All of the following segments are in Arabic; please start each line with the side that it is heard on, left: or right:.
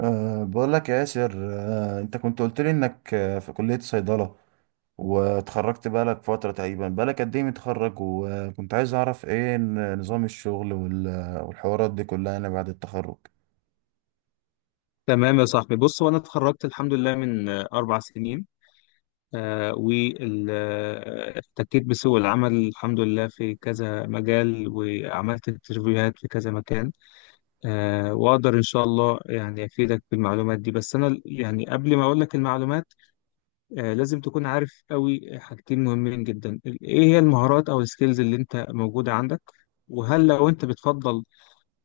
right: أه، بقول لك يا ياسر. أه، انت كنت قلت لي انك في كلية صيدلة واتخرجت بقالك فترة تقريبا. بقالك قد ايه متخرج؟ وكنت عايز اعرف ايه نظام الشغل والحوارات دي كلها انا بعد التخرج.
left: تمام يا صاحبي، بص هو انا اتخرجت الحمد لله من 4 سنين. واحتكيت بسوق العمل الحمد لله في كذا مجال، وعملت انترفيوهات في كذا مكان. واقدر ان شاء الله يعني افيدك بالمعلومات دي، بس انا يعني قبل ما اقول لك المعلومات لازم تكون عارف قوي حاجتين مهمين جدا، ايه هي المهارات او السكيلز اللي انت موجودة عندك، وهل لو انت بتفضل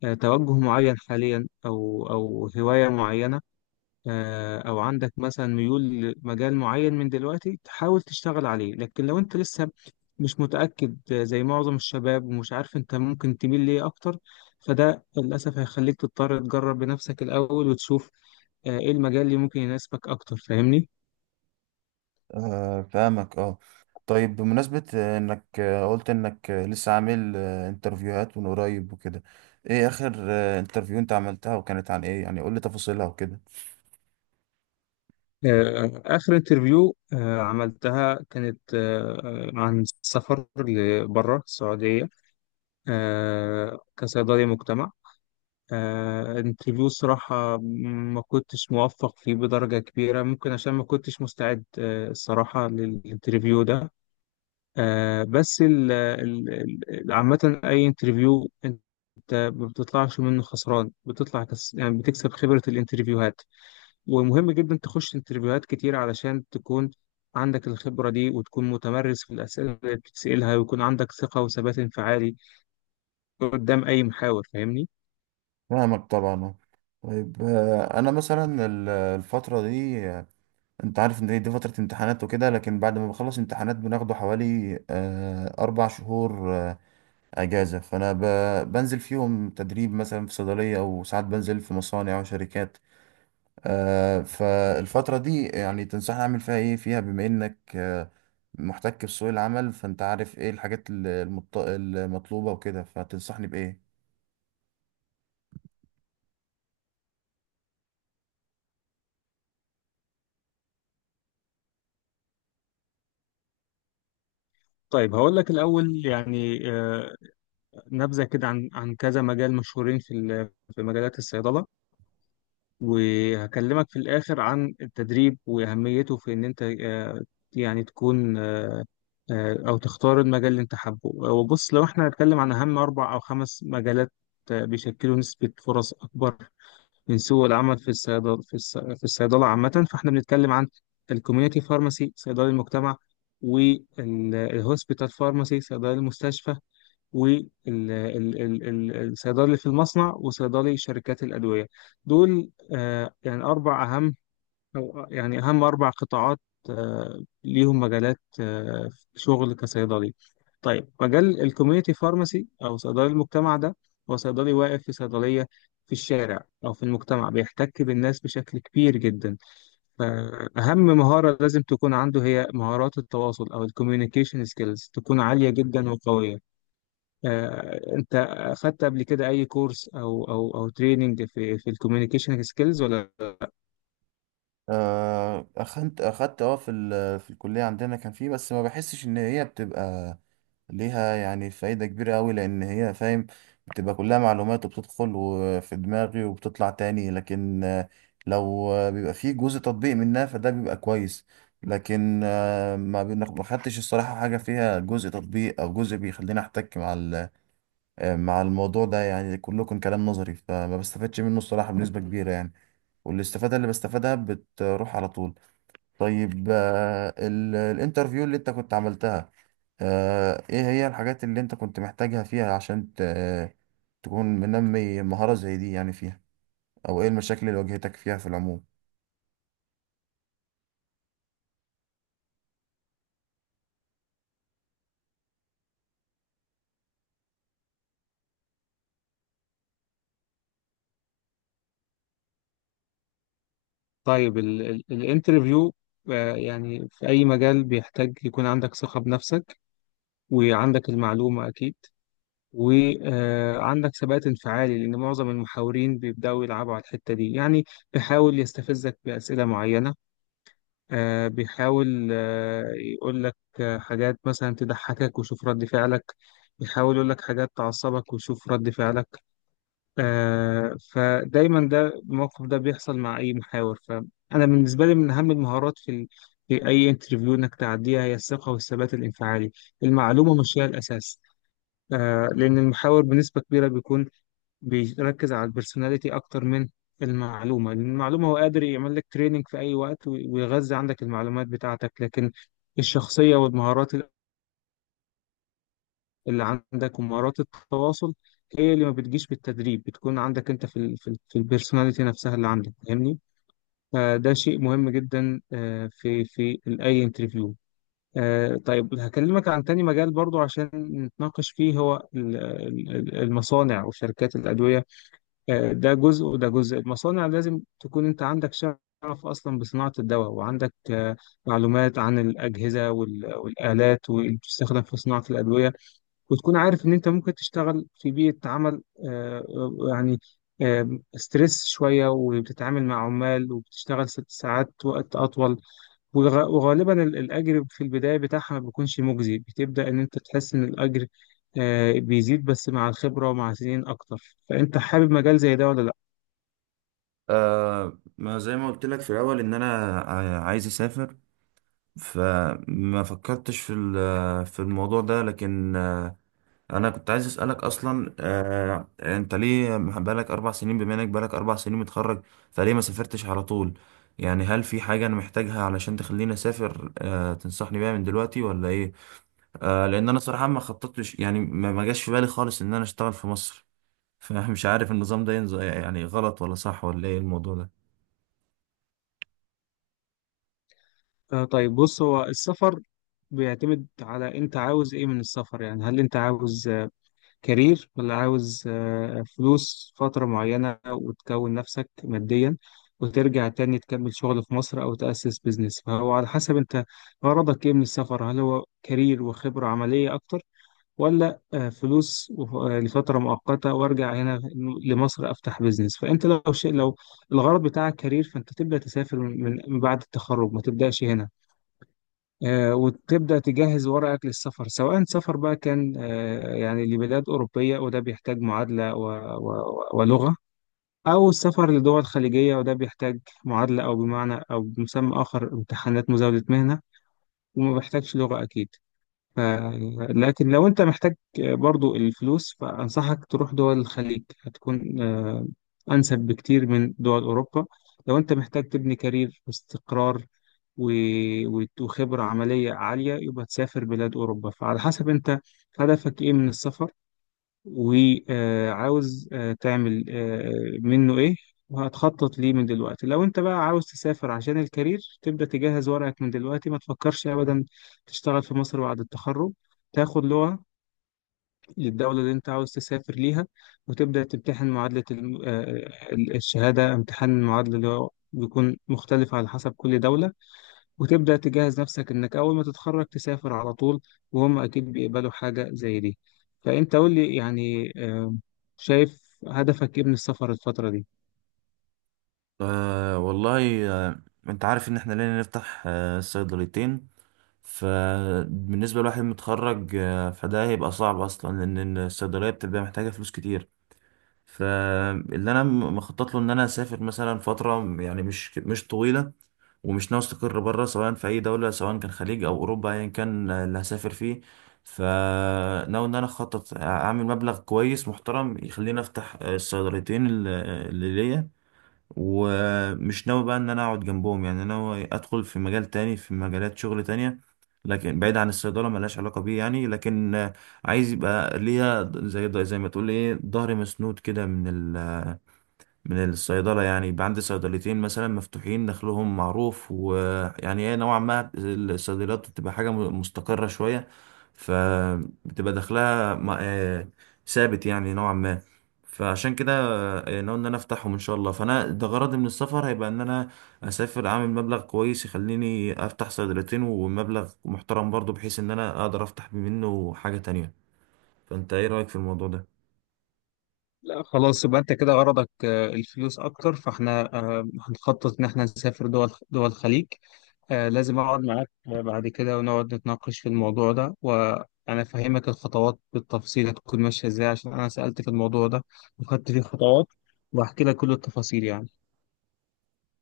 left: توجه معين حاليا او هواية معينة، او عندك مثلا ميول لمجال معين من دلوقتي تحاول تشتغل عليه. لكن لو انت لسه مش متأكد، زي معظم الشباب، ومش عارف انت ممكن تميل ليه اكتر، فده للأسف هيخليك تضطر تجرب بنفسك الأول وتشوف ايه المجال اللي ممكن يناسبك اكتر. فاهمني؟
right: أه، فاهمك، اه. طيب، بمناسبة انك قلت انك لسه عامل انترفيوهات من قريب وكده، ايه اخر انترفيو انت عملتها وكانت عن ايه؟ يعني قول لي تفاصيلها وكده.
left: آخر انترفيو عملتها كانت عن السفر لبره السعودية، كصيدلي مجتمع. انترفيو صراحة ما كنتش موفق فيه بدرجة كبيرة، ممكن عشان ما كنتش مستعد الصراحة للانترفيو ده. بس عامة أي انترفيو أنت ما بتطلعش منه خسران، بتطلع كس... يعني بتكسب خبرة الانترفيوهات، ومهم جدا تخش انترفيوهات كتير علشان تكون عندك الخبرة دي، وتكون متمرس في الأسئلة اللي بتسألها، ويكون عندك ثقة وثبات انفعالي قدام أي محاور. فاهمني؟
right: فاهمك طبعا، آه. طيب، انا مثلا الفترة دي، انت عارف ان دي فترة امتحانات وكده، لكن بعد ما بخلص امتحانات بناخده حوالي اربع شهور اجازة. فانا بنزل فيهم تدريب مثلا في صيدلية، او ساعات بنزل في مصانع وشركات. فالفترة دي يعني تنصحني اعمل فيها ايه فيها؟ بما انك محتك في سوق العمل، فانت عارف ايه الحاجات المطلوبة وكده، فتنصحني بايه؟
left: طيب هقول لك الأول يعني نبذة كده عن كذا مجال مشهورين في مجالات الصيدلة، وهكلمك في الآخر عن التدريب وأهميته في إن أنت يعني تكون أو تختار المجال اللي أنت حابه. وبص، لو إحنا هنتكلم عن أهم 4 أو 5 مجالات بيشكلوا نسبة فرص أكبر من سوق العمل في الصيدلة، في الصيدلة عامة. فإحنا بنتكلم عن الكوميونيتي فارماسي صيدلي المجتمع، والهوسبيتال فارماسي صيدلي المستشفى، والصيدلي في المصنع، وصيدلي شركات الأدوية. دول يعني أربع أهم، أو يعني أهم 4 قطاعات ليهم مجالات شغل كصيدلي. طيب مجال الكوميونتي فارماسي أو صيدلي المجتمع ده هو صيدلي واقف في صيدلية في الشارع أو في المجتمع، بيحتك بالناس بشكل كبير جدا، فأهم مهارة لازم تكون عنده هي مهارات التواصل أو الكوميونيكيشن سكيلز، تكون عالية جدا وقوية. انت اخدت قبل كده اي كورس او تريننج في الكوميونيكيشن سكيلز ولا؟
right: أخدت في في الكلية عندنا كان فيه، بس ما بحسش إن هي بتبقى ليها يعني فايدة كبيرة أوي، لأن هي، فاهم، بتبقى كلها معلومات وبتدخل وفي دماغي وبتطلع تاني. لكن لو بيبقى فيه جزء تطبيق منها فده بيبقى كويس، لكن ما خدتش الصراحة حاجة فيها جزء تطبيق أو جزء بيخليني أحتك مع مع الموضوع ده. يعني كله كان كلام نظري، فما بستفادش منه الصراحة بنسبة كبيرة يعني، والاستفادة اللي بستفادها بتروح على طول. طيب، الانترفيو اللي انت كنت عملتها، ايه هي الحاجات اللي انت كنت محتاجها فيها عشان تكون منمي مهارة زي دي يعني فيها؟ او ايه المشاكل اللي واجهتك فيها في العموم؟
left: طيب الانترفيو يعني في اي مجال بيحتاج يكون عندك ثقة بنفسك، وعندك المعلومة اكيد، وعندك ثبات انفعالي، لان معظم المحاورين بيبداوا يلعبوا على الحتة دي يعني. بيحاول يستفزك بأسئلة معينة، بيحاول يقول لك حاجات مثلا تضحكك وشوف رد فعلك، بيحاول يقول لك حاجات تعصبك وشوف رد فعلك. فدايما ده الموقف ده بيحصل مع اي محاور. فانا بالنسبه لي، من اهم المهارات في اي انترفيو انك تعديها هي الثقه والثبات الانفعالي، المعلومه مش هي الاساس. لان المحاور بنسبه كبيره بيكون بيركز على البرسوناليتي اكتر من المعلومه، لان المعلومه هو قادر يعمل لك تريننج في اي وقت ويغذي عندك المعلومات بتاعتك، لكن الشخصيه والمهارات اللي عندك ومهارات التواصل هي اللي ما بتجيش بالتدريب، بتكون عندك انت في ال في, ال في البيرسوناليتي نفسها اللي عندك. فاهمني؟ فده شيء مهم جدا في اي انترفيو. طيب هكلمك عن تاني مجال برضو عشان نتناقش فيه، هو المصانع وشركات الأدوية. ده جزء وده جزء. المصانع لازم تكون انت عندك شغف أصلا بصناعة الدواء، وعندك معلومات عن الأجهزة والآلات واللي بتستخدم في صناعة الأدوية، وتكون عارف إن أنت ممكن تشتغل في بيئة عمل يعني ستريس شوية، وبتتعامل مع عمال، وبتشتغل 6 ساعات وقت أطول. وغالبا الأجر في البداية بتاعها ما بيكونش مجزي، بتبدأ إن أنت تحس إن الأجر بيزيد بس مع الخبرة، ومع سنين أكتر. فأنت حابب مجال زي ده ولا لأ؟
right: آه، ما زي ما قلت لك في الاول ان انا عايز اسافر، فما فكرتش في في الموضوع ده، لكن انا كنت عايز اسالك اصلا، انت ليه بقالك اربع سنين؟ بما انك بقالك اربع سنين متخرج فليه ما سافرتش على طول؟ يعني هل في حاجه انا محتاجها علشان تخليني اسافر تنصحني بيها من دلوقتي، ولا ايه؟ لان انا صراحه ما خططتش، يعني ما جاش في بالي خالص ان انا اشتغل في مصر. فمش عارف النظام ده ينزل يعني غلط ولا صح، ولا ايه الموضوع ده؟
left: طيب بص، هو السفر بيعتمد على أنت عاوز إيه من السفر. يعني هل أنت عاوز كارير، ولا عاوز فلوس فترة معينة، وتكون نفسك ماديا، وترجع تاني تكمل شغل في مصر أو تأسس بيزنس؟ فهو على حسب أنت غرضك إيه من السفر، هل هو كارير وخبرة عملية أكتر، ولا فلوس لفترة مؤقتة وأرجع هنا لمصر أفتح بيزنس. فأنت لو شيء، لو الغرض بتاعك كارير، فأنت تبدأ تسافر من بعد التخرج، ما تبدأش هنا، وتبدأ تجهز ورقك للسفر، سواء سفر بقى كان يعني لبلاد أوروبية، وده بيحتاج معادلة ولغة، أو السفر لدول خليجية وده بيحتاج معادلة، أو بمعنى أو بمسمى آخر امتحانات مزاولة مهنة، وما بيحتاجش لغة أكيد. ف- لكن لو انت محتاج برضو الفلوس، فأنصحك تروح دول الخليج، هتكون أنسب بكتير من دول أوروبا. لو انت محتاج تبني كارير واستقرار وخبرة عملية عالية، يبقى تسافر بلاد أوروبا. فعلى حسب انت هدفك ايه من السفر، وعاوز تعمل منه ايه، وهتخطط ليه من دلوقتي. لو انت بقى عاوز تسافر عشان الكارير، تبدأ تجهز ورقك من دلوقتي، ما تفكرش ابدا تشتغل في مصر بعد التخرج، تاخد لغة للدولة اللي انت عاوز تسافر ليها، وتبدأ تمتحن معادلة الشهادة، امتحان المعادلة اللي هو بيكون مختلف على حسب كل دولة، وتبدأ تجهز نفسك إنك أول ما تتخرج تسافر على طول، وهم أكيد بيقبلوا حاجة زي دي. فأنت قول لي يعني شايف هدفك إيه من السفر الفترة دي؟
right: آه والله. انت عارف ان احنا لينا نفتح صيدليتين، فبالنسبة لواحد متخرج فده هيبقى صعب أصلا، لأن الصيدلية بتبقى محتاجة فلوس كتير. فاللي أنا مخطط له إن أنا أسافر مثلا فترة، يعني مش طويلة، ومش ناوي أستقر بره، سواء في أي دولة، سواء كان خليج أو أوروبا، أيا كان اللي هسافر فيه. فناوي إن أنا أخطط أعمل مبلغ كويس محترم يخليني أفتح الصيدليتين اللي ليا. ومش ناوي بقى ان انا اقعد جنبهم، يعني ناوي ادخل في مجال تاني، في مجالات شغل تانية، لكن بعيد عن الصيدلة ملهاش علاقة بيه يعني. لكن عايز يبقى ليا، زي ما تقول ايه، ظهري مسنود كده من ال من الصيدلة. يعني يبقى عندي صيدليتين مثلا مفتوحين دخلهم معروف، ويعني ايه، نوعا ما الصيدليات بتبقى حاجة مستقرة شوية، فبتبقى دخلها ثابت يعني نوعا ما. فعشان كده ناوي ان انا افتحهم ان شاء الله. فانا ده غرضي من السفر، هيبقى ان انا اسافر اعمل مبلغ كويس يخليني افتح صيدليتين، ومبلغ محترم برضو بحيث ان انا اقدر افتح منه حاجة تانية. فانت ايه رأيك في الموضوع ده؟
left: لا خلاص، يبقى أنت كده غرضك الفلوس أكتر، فإحنا هنخطط إن إحنا نسافر دول الخليج. لازم أقعد معاك بعد كده، ونقعد نتناقش في الموضوع ده، وأنا أفهمك الخطوات بالتفصيل هتكون ماشية إزاي، عشان أنا سألت في الموضوع ده وخدت فيه خطوات، وهحكي لك كل التفاصيل يعني.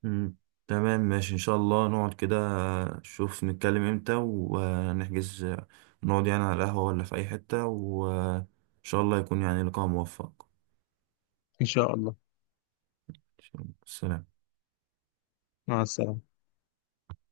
right: مم. تمام، ماشي ان شاء الله نقعد كده نشوف، نتكلم امتى ونحجز، نقعد يعني على القهوة ولا في اي حتة، وان شاء الله يكون يعني لقاء موفق.
left: إن شاء الله.
right: سلام.
left: مع السلامة.